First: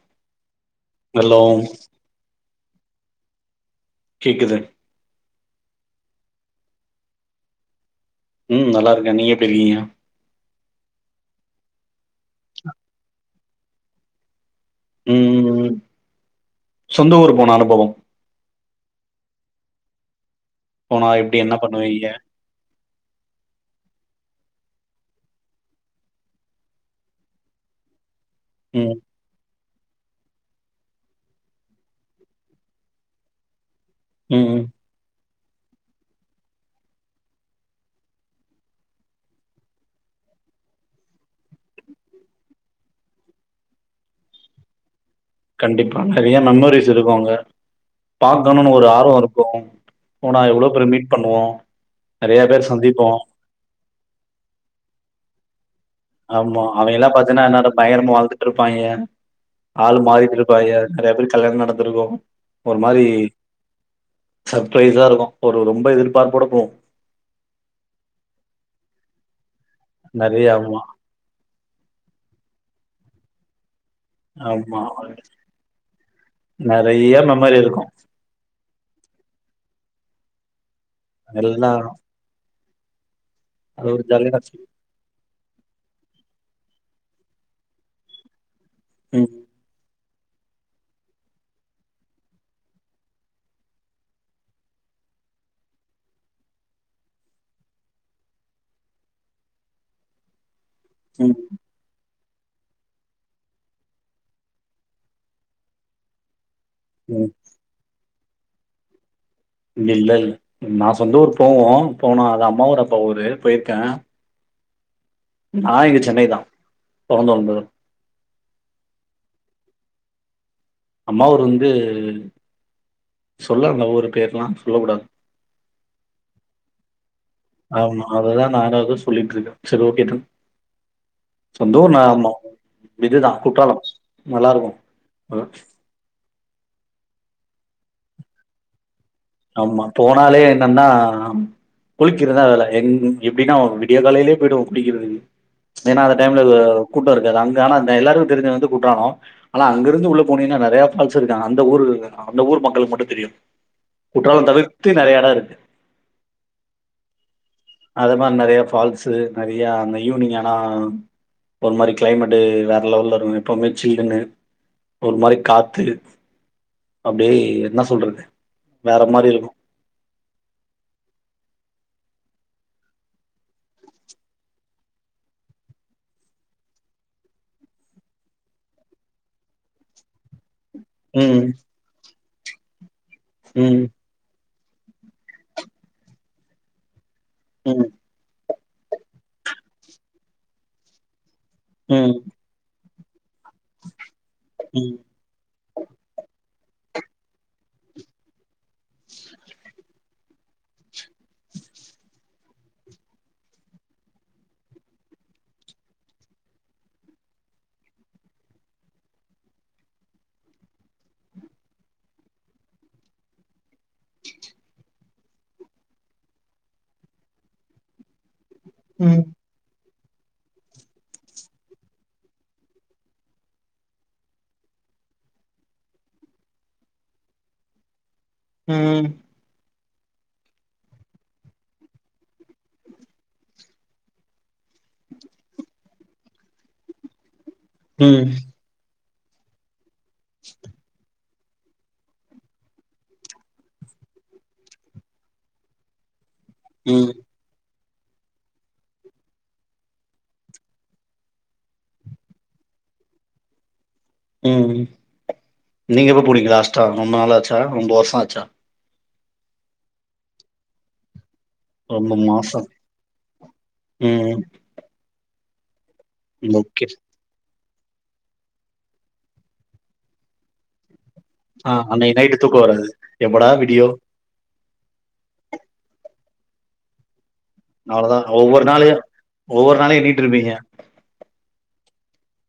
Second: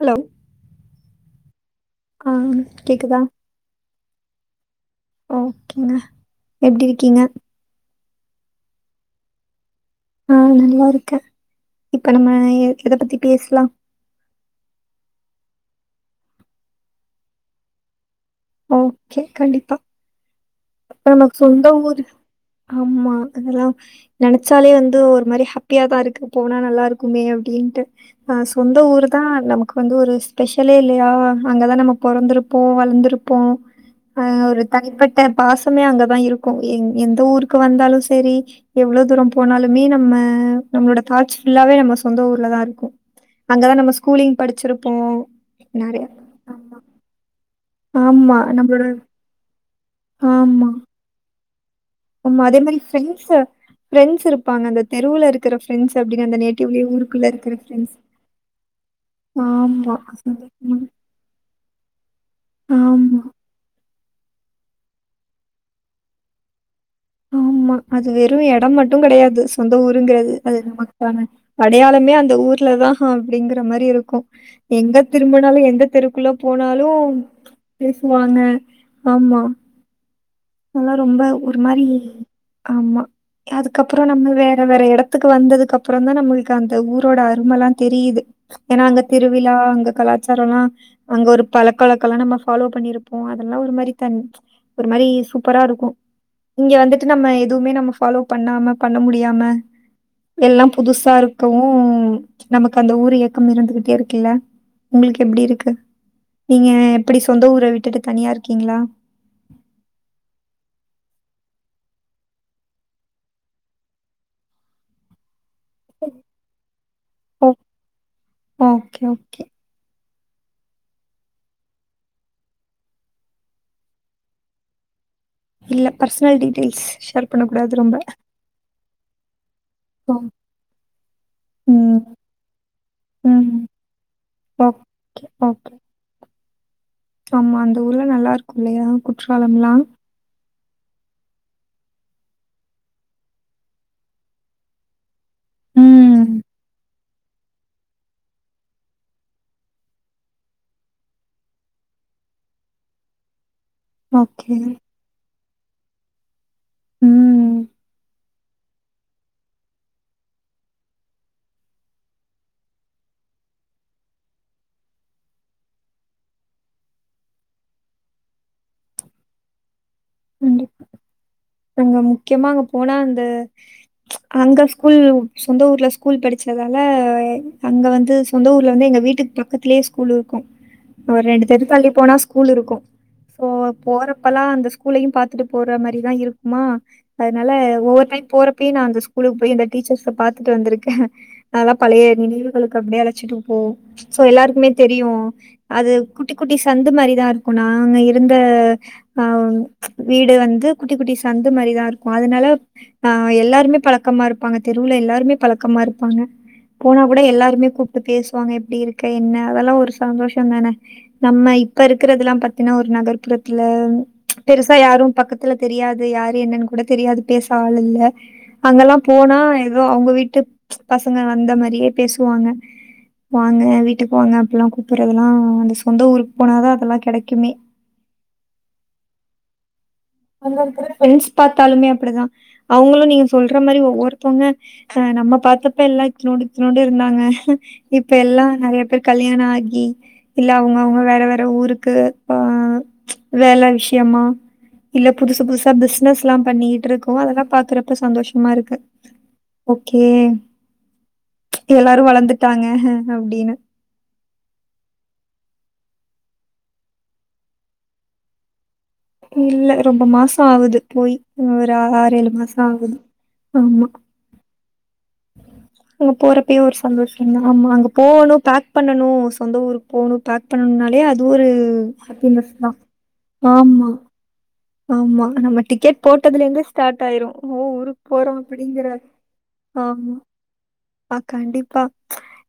Allow hello ஆ கேக்குதா கேக்குது ஓகேங்க எப்டி இருக்கீங்க ம் நல்லா இருக்க நீங்க எப்டி இருக்கீங்க ஆ நல்லா இருக்க இப்ப நம்ம எத பத்தி பேசலா ம் சொந்த ஊர் போன அனுபவம் ஓகே கண்டிப்பா போனா இப்ப நமக்கு எப்டி என்ன சொந்த ஊரு பண்ணுவீங்க? ஆம்மா அதெல்லா நெனச்சாலே வந்து ஒரு மாரி ஹேப்பியாதா இருக்கு போனா நல்லா இருக்குமே அப்டின்டு ஆ சொந்த ம், ஊருதா நமக் அங்க வந்து ஒரு ஸ்பெஷலே இல்லையா அங்கதா நம்ம பொறந்துருப்போ வளந்துருப்போ ஆ ம். ஒரு ம். தனி பட் பாசமே அங்கேதா இருக்கு எ எந்த ஊருக்கு வந்தாலு சேரி எவ்வளோ தூரம் போனாலுமே நம்ம நம்மளோட தாட்ச் ஃபுல்லாவே நம்ம சொந்த ஊர்லதா இருக்கு அங்கதா நம்ம ஸ்கூலிங் படுச்சுருப்போ கண்டிப்பா நறையா மெமரிஸ் இருக்கு அங்க ஆமா. பாக்கணுன்னு நம்மளோட ஒரு ஆர்வோ இருக்கு போனா ஆமா. எவ்வளோ பேரு மீட் பண்ணுவ் வோ ஆமா அதே மாரி ஃப்ரெண்ட்ஸ்ஸு ஃப்ரெண்ட்ஸ் இருப்பாங்க அந்த தெருவுல இருக் திறஃப் ஆமா அவிங்க எல்லா பாத்தீங்கன்னா இன்னாரோ ஃப்ரெண்ட்ஸ். பயங்கரமா வாழ்ந்துட்டு இருப்பாகே ஆமா. ஆள்ளு மாறிட்டு இருப்பாகே சந்தோஷமா. நெறைய பேருக்கு கல்யாணோ நடந்துருக்கு ஒரு மாரி ஆமா, சர்ப்ரைஸா இருக்கு ஒரு ரொம்ப எதிர்பார்ப்போட போ ஆமா அது வெறு எடோ மட்டுங் கெடையாதுஸ் சொந்த ஊருங்குறது நெறைய அது ஆமா, நமக்கெல்லா அடையாளமே அந்த ஊர்லதா அப்டிங்குற மாரி இருக் கு ஆமா. எங்க திரும்புனாலு எந்த தெருக்குள்ள போனாலு நெறைய மெமரி இருக்கும். பேசுவாங்க ஆம்மா எல்லாம் ரொம்ப ஒரு எல்லாம் மாரி ஆமா அது அதுக்கப்றொ ஒரு நம்ம ஜாலியான வேற வேற எடத்துக்கு வந்தது க்கப்றொந்தா நம்மளுக்கு அந்த ஊரோட அருமலா தெரியிது ஏனா அங்க ம், திருவிழா அங்க கலா ச்சாரொல்லா அங்க ஒரு பழக்கவழக்கல்லா நம்ம ஃபாலோ பண்ணிருப்போ அதெல்லா ஒரு மாரி தன் ஒரு மாரி சூப்பரா இருக்கு இங்க வந்துட்டு நம்ம எதுவ்மே நம்ம ஃபாலோ பண்ணாம பண்ண முடியாம எல்லா புதுசா ம். இருக்கவு நமக்கு அந்த ஊரு ஏக்கம் இருந்துகிட்டே இருக்குல்ல உங்களுக்கு எப்டி இருக்கு? நீங்க எப்பிடி ம் சொந்த ஊர விட்டுட்டு தனியா இருக்கீங்ளா? இல்ல இல்ல நா சொந்த ஊர் போவோ போனா அது அம்மாவோட அப்பா ஊரு போயிர்க்கே நா இங்க சென்னை தா பொறந்து ஓ வளந்ததெ ஓகே ஓகே அம்மா‌ ஊரு வந்து சொல்லால்ல ஊரு பேர்லா சொல்ல கூடாது இல்ல பர்ஸ்னல் டீட்டெய்ல்ஸ் ஷேர் பண்ணக்கூடாது ரொம்ப ஆமா அத தா நானு வந்து சொல்லிட்ருக்கே செரி ஓகே டன் சொந்த ஊர் ம் நா ஆமா இதுதா ம் குற்றாலம் நல்லாருக்கு ஓகே ம் ஓகே ஆமா அந்த ஊர்ல நல்லாருக்குல்லயா ஆமா போனாலே நன்னா குளிக்கிறதா வேல எந் எப்டினா விடிய காலைலயே போய்டுவோ குளிக்கிறதுக்கு ஏனா அந்த ம் டைம்ல வ கூட்டொ இருக்காது அங்க ஆனா அ எல்லாருக்கு தெருஞ்சது வந்து குற்றாலொ ஆனா அங்கருந்து உள்ள போனீங்னா நெறைய ஃபால்ஸ் இருக்கு அந்த ஊரு அந்த ஊர் மக்களுக்கு மட்டு தெரியு குற்றால ஓகே தவிர்த்து நெறைய எடொ இருக்கு ம் அது மார் நறைய ஃபால்ஸு நெறைய அந்த ஈவினிங் ஆனா ஒரு மாரி கிளைமட்டு வேற லெவல்ல இருக்கு எப்பவுமே சில்லுனு ஒரு மாரி காத்து அப்டியே என்ன சொல்றது வேற மாரி இருக்கு இந்த அங்க முக்கியமா அங்க போனா அந்த அங்க ஸ்கூல் சொந்த ஊர்ல ஸ்கூல் படிச்சதால அங்க வந்து சொந்த ஊர்ல வந்து எங்க வீட்டுக்கு பக்கத்துலியே ஸ்கூல் இருக்கு ஒரு ரெண்டு ம். தெரு தள்ளி போனா ஸ் கூலுருக்கு சோ ம். போறப்பல்லா அந்த கூலயு பாத்துட்டு போற மாரிதா இருக் மா அதனால ம். ஒவ்வொரு டைம் போற அப்பி நாந்த ஸ்கூலுக்கு போய் இந்த டீச்சர்ஸ பாத்துட்டு வந்துருக்கே அதா பழைய ம். நினைவுகளுக்கு அப்பிடியே அழ ச்சிடு ஓ சோ எல்லாருக்குமே ம். தெரியு அது குட்டி குட்டி சந்து மாரிதா இருக்கு நாங்க இருந்த ஆ வீடு வந்து குட்டி குட்டி ச சந்து மாரிதா இருக்கு அதனால ஆ எல்லாருமே பழக்கமா இருப்பாங்க தெருவுல எல்லாருமே பழக்கமா இருப்பாங்க போனா கூட எல்லாருமே கூப்ட்டு பேசுவாங்க எப்பிடி இருக்க என்ன அதெல்லாம ஒரு சந்தோஷோ தான நம்ம இப்ப இருக்கிறதுல்லா பாத்தீன்னா ஒரு நகர்புறத்துல பெருசா யாரு பக்கத்துல தெரியாது இது யாரு என்னன்னு கூட தெரியாது பேச ஆள் இல்ல அங்கெல்லா ம். போனா இது ப்புரோ அவங்க வீட்டு பசங்க வந்த மாரியே பேசுவாங்க வாங்க வீட்டுக்கு வாங்க அப்பில்லா கூப்புறதெல்லா அந்த சொந்த ஊருக் போனாதா அதெல்லா கெடைக்குமே ம் அங்கருக்குர ஃபிரண்ட்ஸ் பாத்தாலுமே அப்பிடிதா அவங்களு நீங்க சொல்ற மாரி ஒவ்வொருத்தவங்க ஆ நம்ம பாத்தப்பல்லா இத்தனோண்டு இத்தனோண்டு இருந்தாங்க இப்ப ம். எல்லா நெறைய பேர் கல்யாண ஆகி இல்ல அவங்க அவங்க வேற வேற ட்ட ஊருக்கு ஆ வேல விஷயமா இல்ல புதுசுபுதுசா பிஷ்னஸ் ல்லா பண்ணிட்டு இருக்கு ம். அதெல்லா பாக்குற ட்ற சந்தோஷமா இருக்கு ஓகே எல்லாரு வளந்துட்டாங்க அப்பிடின்னு ம் நீங்க எப்போ போனிங்க லாஸ்ட்டா ரொம்ப நாள ஆச்சா ரொம்ப வருஷோ ஆச்சா இல்ல ரொம்ப மாசோ ஆகுது போய் ஒரு ரொம்ப ஆறு ஏழு மாசோ மாசம். ஆகுது ஆமா ம். அங்க போறப்பயு ஒரு ஓகே. சந்தோஷ தா ஆமா அங்க போணுபேக் பண்ணணு சொந்த ஊருக்கு போணு பேக் பண்ணுனாலே அது து ஒரு ஆ அன்னைக்கு நைட்டு தூக்கம் ஹாப்பிமஸ்தா வராது. எப்படா ஆமா விடியும் ஆமா நம்ம டிக்கெட் போட்டதுலருந்து ஸ்டார்ட் ஆயிரு நவளதா ஒவ்வொரு நாளையு ஒவ்வொரு நாளையு ஆமா என்னிட்டுருப்பீங்க கண்டிப்பா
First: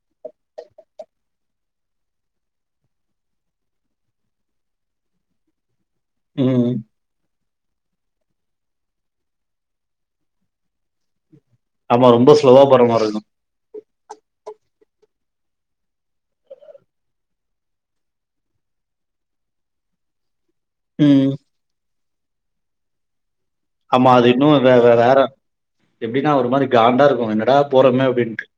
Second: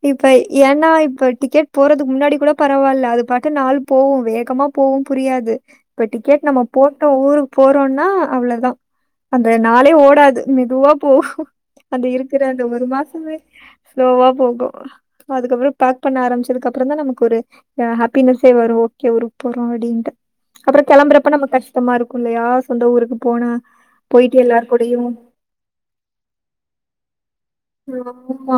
இப்ப ஏன்னா இப்ப டிக்கெட் போறதுக்கு முன்னாடி கூட பரவாயில்ல அது பாட்டு நால் போவோ வேகமாபோவு புரியாது இப்ப டிக்கெட் நம்ம ம். ஊருக்கு போறோன்னா அவ்ளோதா அந்த நாளே ஓடாது மெதுவா போ ஆமா அந்து ரொம்ப இருக்கிற அந்த ஸ்லோவா போற ஒரு மாரி இருக்கும். மாசமே ஸ்லோவா போகு அதுக்கப்புற பேக் பண்ண ஆரம்பிச்சதுக்கு அப்புறந்தா நமக்கு ஒரு ஆ ஹாப்பினஸே வரு ஓகே ஊருக்கு போறோ அப்டின்ட்டு அப்புற ம். கெளம்பறப்ப நம்ம கஷ் மா இருக்கு இல்லையா சொந்த ஊருக்கு போனா ஆமா அது போயிட்டு இன்னு எல்லார் வே வே கூடயும் வேற எப்டின்னா ஒரு மாரி காண்டா இருக்கு என்னடா போறோமே அப்டின்ட்டு. ஆமா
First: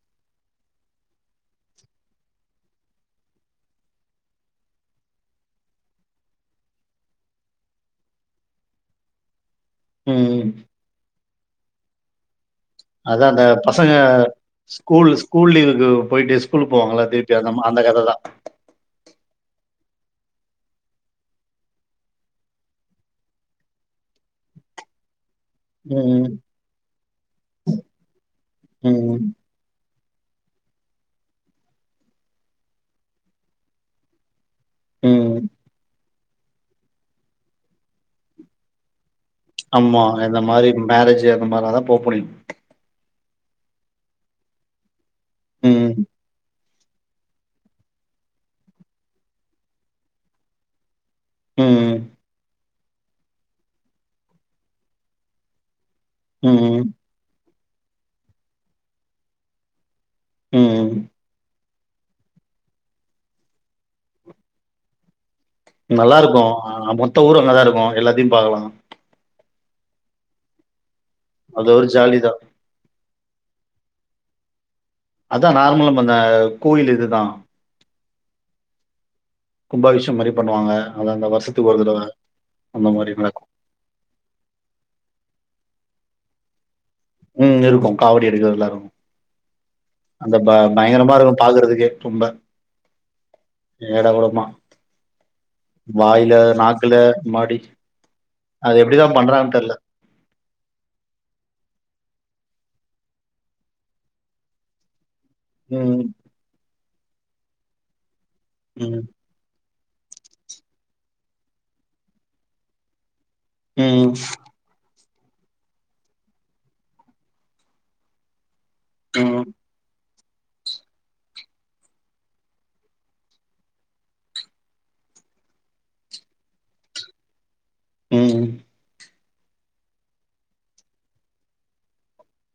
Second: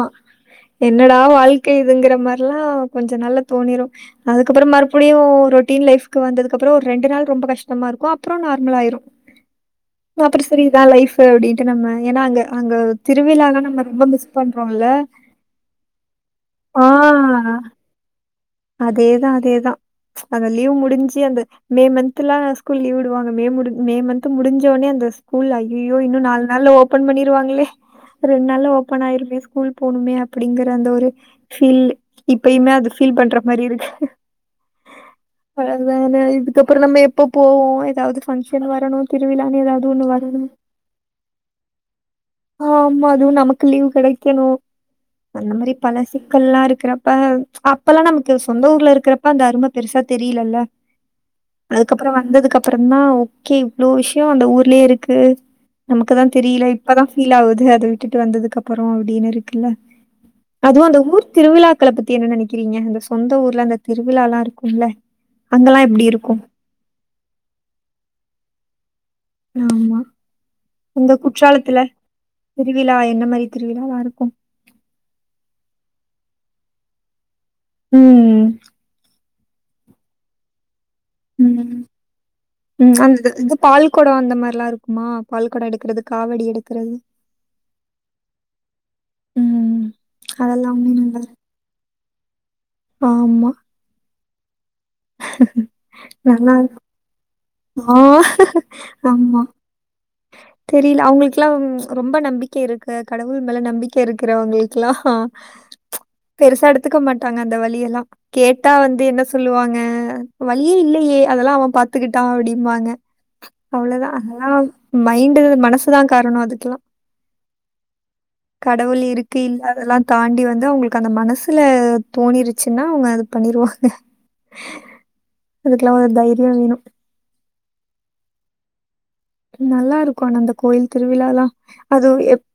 என்னடா வாழ்க்கை இதுங்கற மா எல்லா கொஞ்ச நாள்ல தோணிரு அதுக்கப்புற மறுபடியு ரொட்டீன் லைஃப்க்கு வந்ததுக்கு அப்புறோ ஒரு ரெண்டு நாள் ரொம்ப கஷ்டமா இருக்கு அப்றோ நார்மல் ஆயிரு ம், அப்புற ம். சரி இதா லைஃப் பு அப்டின்ட்டு நம்ம ஏன்னா அங்க அங்க திருவிழால நம்ம ங்க ரொம்ப மிஸ் பண்றோம்ல. ஸ்கூல் ஸ்கூல் லீவுக்கு போயிட்டு ஸ்கூலுக்கு போவாங்கல்ல திருப்பி அந்த மா அந்த கததா அதேதா அதே தா அந்த லீவ் முடிஞ்சு அந்த மே மன்ந்த்லா ஸ்கூல் லீவ் விடுவாங்க மே முடி மே மந்த்து முடிஞ்சோடனே அந்த ஸ்கூல் ஐயயோ இன்னு ம், நாலு நாள்ல ஓபன் பண்ணிருவாங்களே ரெண்டு நாள் ஓப்பன் ம், ஆயிருமே ஸ்கூல் போணுமே அப்படிங்கற அந்த ஒரு ஃபீல் இப்பயுமே அது ஃபீல் பண்ற மாரி இருக்கு ம். அதா நா இ துக்கப்பறறோ நம்ம எப்ப போவோ எதாவது ஃபங்ஷன் வரணு திருவிழான்னு ஏதாவது ஆமா ஒண்ணு வரணு அந்த மாரி மேரேஜ் அந்த மாரினாதா போப்போறீங்க ஐயோ நமக்கு லீவ் கெடைக்கணு அந்த மாரி ம், பல சிக்கல்லா இரு க்கறப்ப அப்பல்லா நமக் கு சொந்த ஊர்ல இருக்கிறப்ப அந்த அரும பெருசா தெரியில அல்ல ம், அதுக்கப்பறோ வந்ததுக்க ப்புறந்தா ஓகே இவ்ளோ விஷியோ அந்த ஊர்லயே இருக்கு நமக்குதா தெரியல ம், இப்பதா ஃபீல் ஆவுது அத விட்டுட்டு வந்தது க்கப்பறோ அப்டின்னு இருக்குல்ல அதுவு ம். அந்த ஊர் திருவிழாக்கள பத்தி என்ன நெனைக்கிறீங்க அந்த சொந்த ஊர்ல அந்த திருவிழா லாம் இருக்கும்ல அங்கெல்லா எப்டி இருக்கு நல்லாருக்கும் ஹ மொத்த ஊரும் அங்கதான் இருக்கும் எல்லாத்தையும் பாக்கலாம் ஆமா இந்த அது குற்றாலத்துல ஒரு ஜாலி தான். திருவிழா என்ன மாதிரி திருவிழா லாம் இருக்கு உம் அதான் நார்மல் அந்த கோயில் இதுதான் ம் கும்பாபிஷேகம் மாரி பண்ணுவாங்க அதான் அந்த உம் வருஷத்துக்கு ஒரு தடவ உம் மாரி அந்த நடக்கும். இது பால் குடம் அந்த மாரிலாம் இருக்குமா பால்குடம் எடுக்கறது காவடி எடுக்கறது உம் இருக்கும் காவடி எடுக்றது எல்லாம் இருக்கும் ம். அந்த ப அதெல்லாமே பயங்கரமா நல்லா இருக்கும் பாக்குறதுக்கே தும்ப ஆமா. ஏடா குடமா வாயில நல்லா இருக்கும். நாக்குல மாடி ஆ அது எப்டிதான் ஆமா. பண்றாங்கன்னு தெரில தெரியல அவுங்களுக்குல்லாம் ரொம்ப நம்பிக்கை இருக்கு கடவுள் மேல நம்பிக்கை இருக்கிறவங்களுக்குல்லாம் உம் ஒத்துக்க மாட்டாங்க அந்த வலியெல்லாம் கேட்டா வந்து ம் என்ன சொல்லுவாங்க ஹா வழி இல்லயே அதெல்லாம் அவன் பாத்துக்கிட்டான் அப்டிம்பாங்க அவ்ளோதான் ம் அதெல்லாம் மைண்டு மனசுதான் காரணம் அதுக்கெல்லாம் கடவுள் இருக்கு ம் இல்ல அதெல்லாம் தாண்டி வந்து அவங்களுக்கு அந்த மனசுல தோணிருச்சுன்னா அவங்க அது பண்ணிருவாங்க அதுக்கெல்லாம் ஒரு தைரியம் வேணும் உம் நல்லா இருக்கும் ஆனா அந்த கோயில் திருவிழா எல்லாம் அதுவும் எப்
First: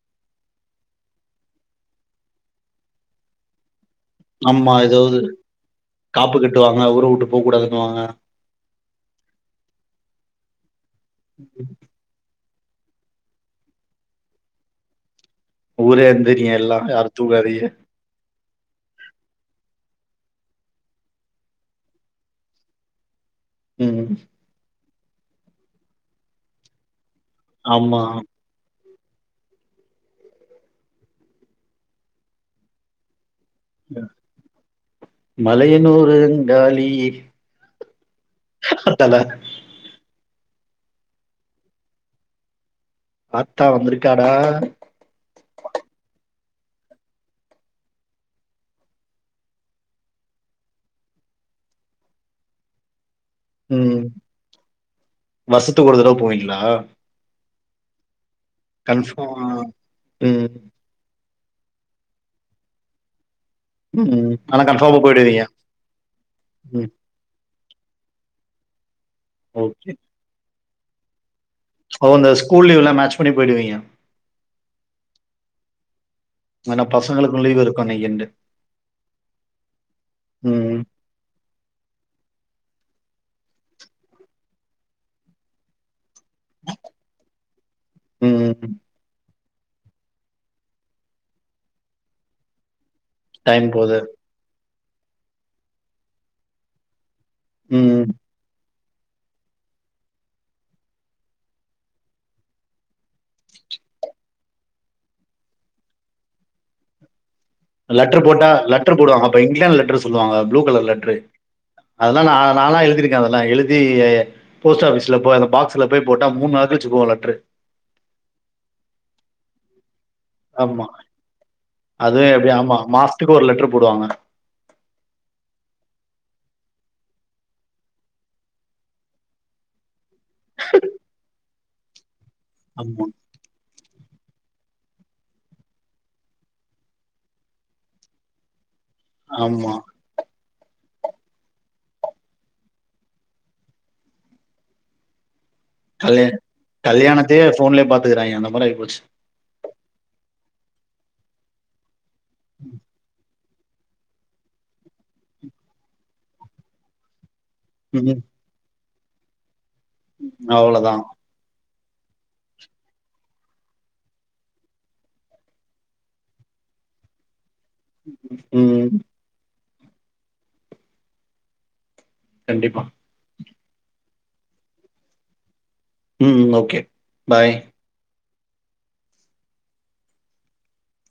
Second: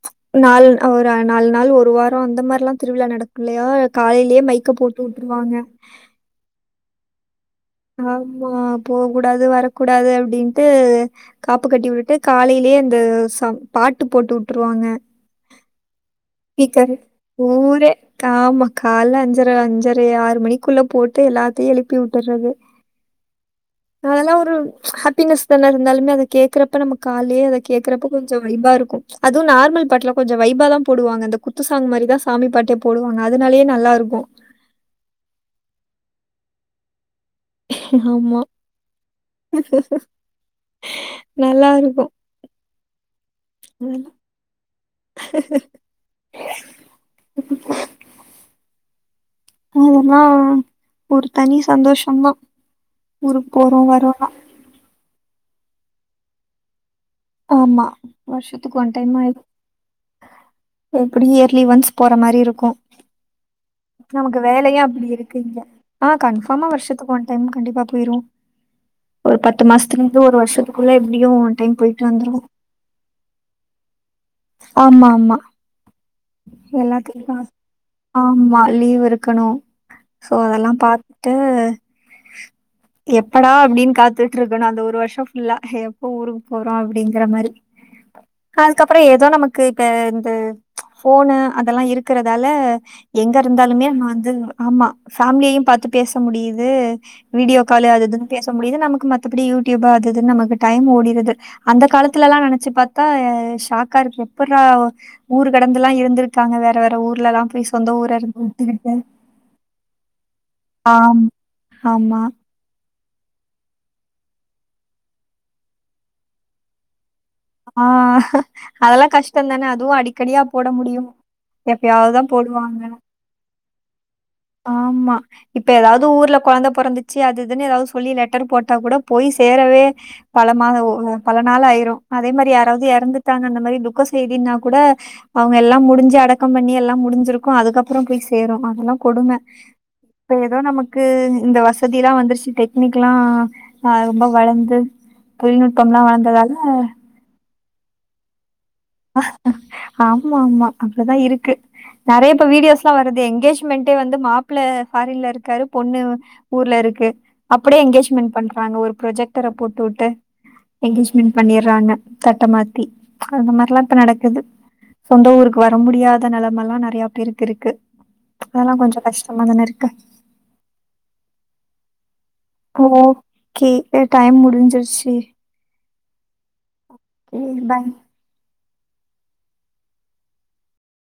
நாலு ஒரு நாலு நாள் ஒரு வாரம் அந்த மாரிலாம் திருவிழா நடக்கும் இல்லையா காலையிலயே மைக்க ஆமா போட்டு ஏதாவது உட்டுருவாங்க. காப்பு கட்டுவாங்க ஒரு போ கூடாதுன்னுவாங்க போக கூடாது வரக்கூடாது அப்படின்ட்டு காப்பு கட்டி விட்டு காலையில அப்டியே அந்த சாங் பாட்டு போட்டு வுட்டுருவாங்க ஊரே எந்திரிங்க எல்லா ஸ்பீக்கரு யாரும் தூங்காதீங்க ஊரே ஆமா காலை அஞ்சரை அஞ்சரை ஆறு மணிக்குள்ள போட்டு எல்லாத்தையும் எழுப்பி விட்டுறது ம் அதெல்லா ஒரு ஹேப்பினஸ் தான இருந்தாலுமே அத கேக்குறப்ப நமக் கால்லயே அத ஆமா கேக்குறப்ப கொஞ்சோ வைய்பா இருக்கு அதுவு நார்மல் பாட்டுல கொஞ்சோ வைபாதாம் போடுவாங்க இந்த குத்துசாங் மாரிதா சாமி பாட்டே போடுவாங்க அதனாலயே ம் நல்லாருக்கும். மலையனாறு அங்காலியே ஆமா நல்லா இருக்கு ஆத்தா வந்துருக்காடா அதுலா ஒரு தனி சந்தோஷந்தா ஊருக்கு போறோ ம் வரோனா வருஷத்துக்கு ஒரு தடவ போவீங்களா ஆமா வருஷத்துக்கு ஒன் டைம் ஆயிரு கன்ஃபார்ம் ம் அப்டியே இயர்லி ஒன்ஸ் போற மாரி இருக்கு ம் நமக்கு ஆனா வேலையே கன்ஃபார்மா அப்டி இருக்கு போயிடுவீங்க இங்க ஆ கன்ஃபார்மா ம் வருஷத்துக்கு ஒன் டைம் கண்டிப்பா போயிருவோ ஒரு பத்து ஓகே மாசத்துல இருந்து ஒரு வருஷத்துக் குள்ள எப்புடியு டைம்க்கு டு ஓ இந்த வந்துருவோ ஸ்கூல் லீவ்லாம் மேட்ச் பண்ணி போயிடுவீங்க ஆமா ஆமா ஆனா எல்லாத்துயுமே பசங்களுக்கும் லீவ் இருக்கும் இன்னைக்குன்ட்டு ஆமா லீவ் இருக்கணு சோ அதெல்லாம் ம். பாத்து எப்படா அப்டின் காத்துட்ருக்கணு அந்த ஒரு வருஷோ ஃபுல்லா எப்போ ஊருக் வோ அப்புடிங்குற மாரி ம். அதுக்கப்புறோ எதோ நமக் கு இப்ப இந்த ஃபோனு அதெல்லா இருக்குறதால எங்க டைம் இருந்தாலுமே போது. நம்ம வந்து ஆமா ஃபேமிலியையும் பாத்து பேச முடியுது வீடியோ காலு ம். அது இதுனு பேச முடியுது நமக் க்கு மத்தபடி யூடியூபா அது இதுன்னு நமக்கு டைம் ஓடிருது அந்த காலத்துல எல்லா நெனச்சு பாத்தா ஷாக்கா இருக்கு எப்புறா ஊரு கடந்துல்லா இருந்துருக்காங்க வேற வேற ஊர்ல எல்லாம்ப் லெட்டர் போட்டா லெட்டர் போடுவாங்க அப்ப இங்லாந் லெட்டர் சொல்லுவாங்க ப்புளூ கலர் லெட்ரு ஆமா. ஆமா. அதல்லா நா நாலா எழுதிருக் க்கு அதெல்லா எழுதி போஸ்ட் ஆபிஸ்ல போயி அந்த பாக்ஸ்ல போய் போட்டா மூணு நாள் கழுச்சி போவு லெட்ரு ஆ அதல்லா கஷ்டந்தான அதுவு அடிக் ஆமா அது தான் எப்டியு ஆமா மாசத்துக்கு ஒரு லெட்டருப் போடுவாங்க ஆம்மா இப்ப ஏதாவது ஊர்ல கொழந்த பொறந்துச்சு அது இதுன்னு ஏதாவது சொல்லி லெட்டர் போட்டா கூட போய் சேரவே பல மாதோ ஒ ஒ பல நாலாயிரு அதே மாரி யாராவது ஆமா. எறந்துட்டாங்க அந்த மாரி துக்கஸ் செய்தின்னாக் கூட அவங்க எல்லா முடிஞ்சு அடக்கம் பண்ணி எல்லாம் முடிஞ்சிருக்கு அதுக்கப்புறம் போய் சேரு அதெல்லா கொடும ஆமா. இப்ப ஏதோ நமக்கு இந்த வசதி எல்லா வந்துருச்சு டெக்னிக் எல்லா அ ரொம்ப வளந்து தொழில்நுட்பம்லா வந்ததால போஃன்லே பாத்துக்குறாய்ங்கே அந்த போல இருக் ஆமா ஆமா அப்டிதா இருக்கு நெறையா இப்ப வீடியோஸ்லா வருதே எங்கேஜ் மெண்டே வந்து மாப்ள ஃபாரின்ல இருக்காரு பொண்ணு ஊர்ல இருக்கு அப்டே ம். எங்கேஜ்மெண்ட் பண்றாங்க ஒருப் புரஜக்டர போட் போட்டு அவ்வளோதான். எங்கேஜ்மென்ட் பண்ணிற்றாங்க தட்ட மாத்தி அந்த மாரி துலா இப்ப நடக்குது சொந்த ஊருக்கு வர முடியாத நெலமலா நெறயா பேர் துருக்கு அதெல்லா ம். கொஞ்சோ கஷ்டமா தான இருக் க்கு கண்டிப்பா. [unintelligible] கே டைம் முடிஞ்சிருச்சு ம் ஓகே பாய்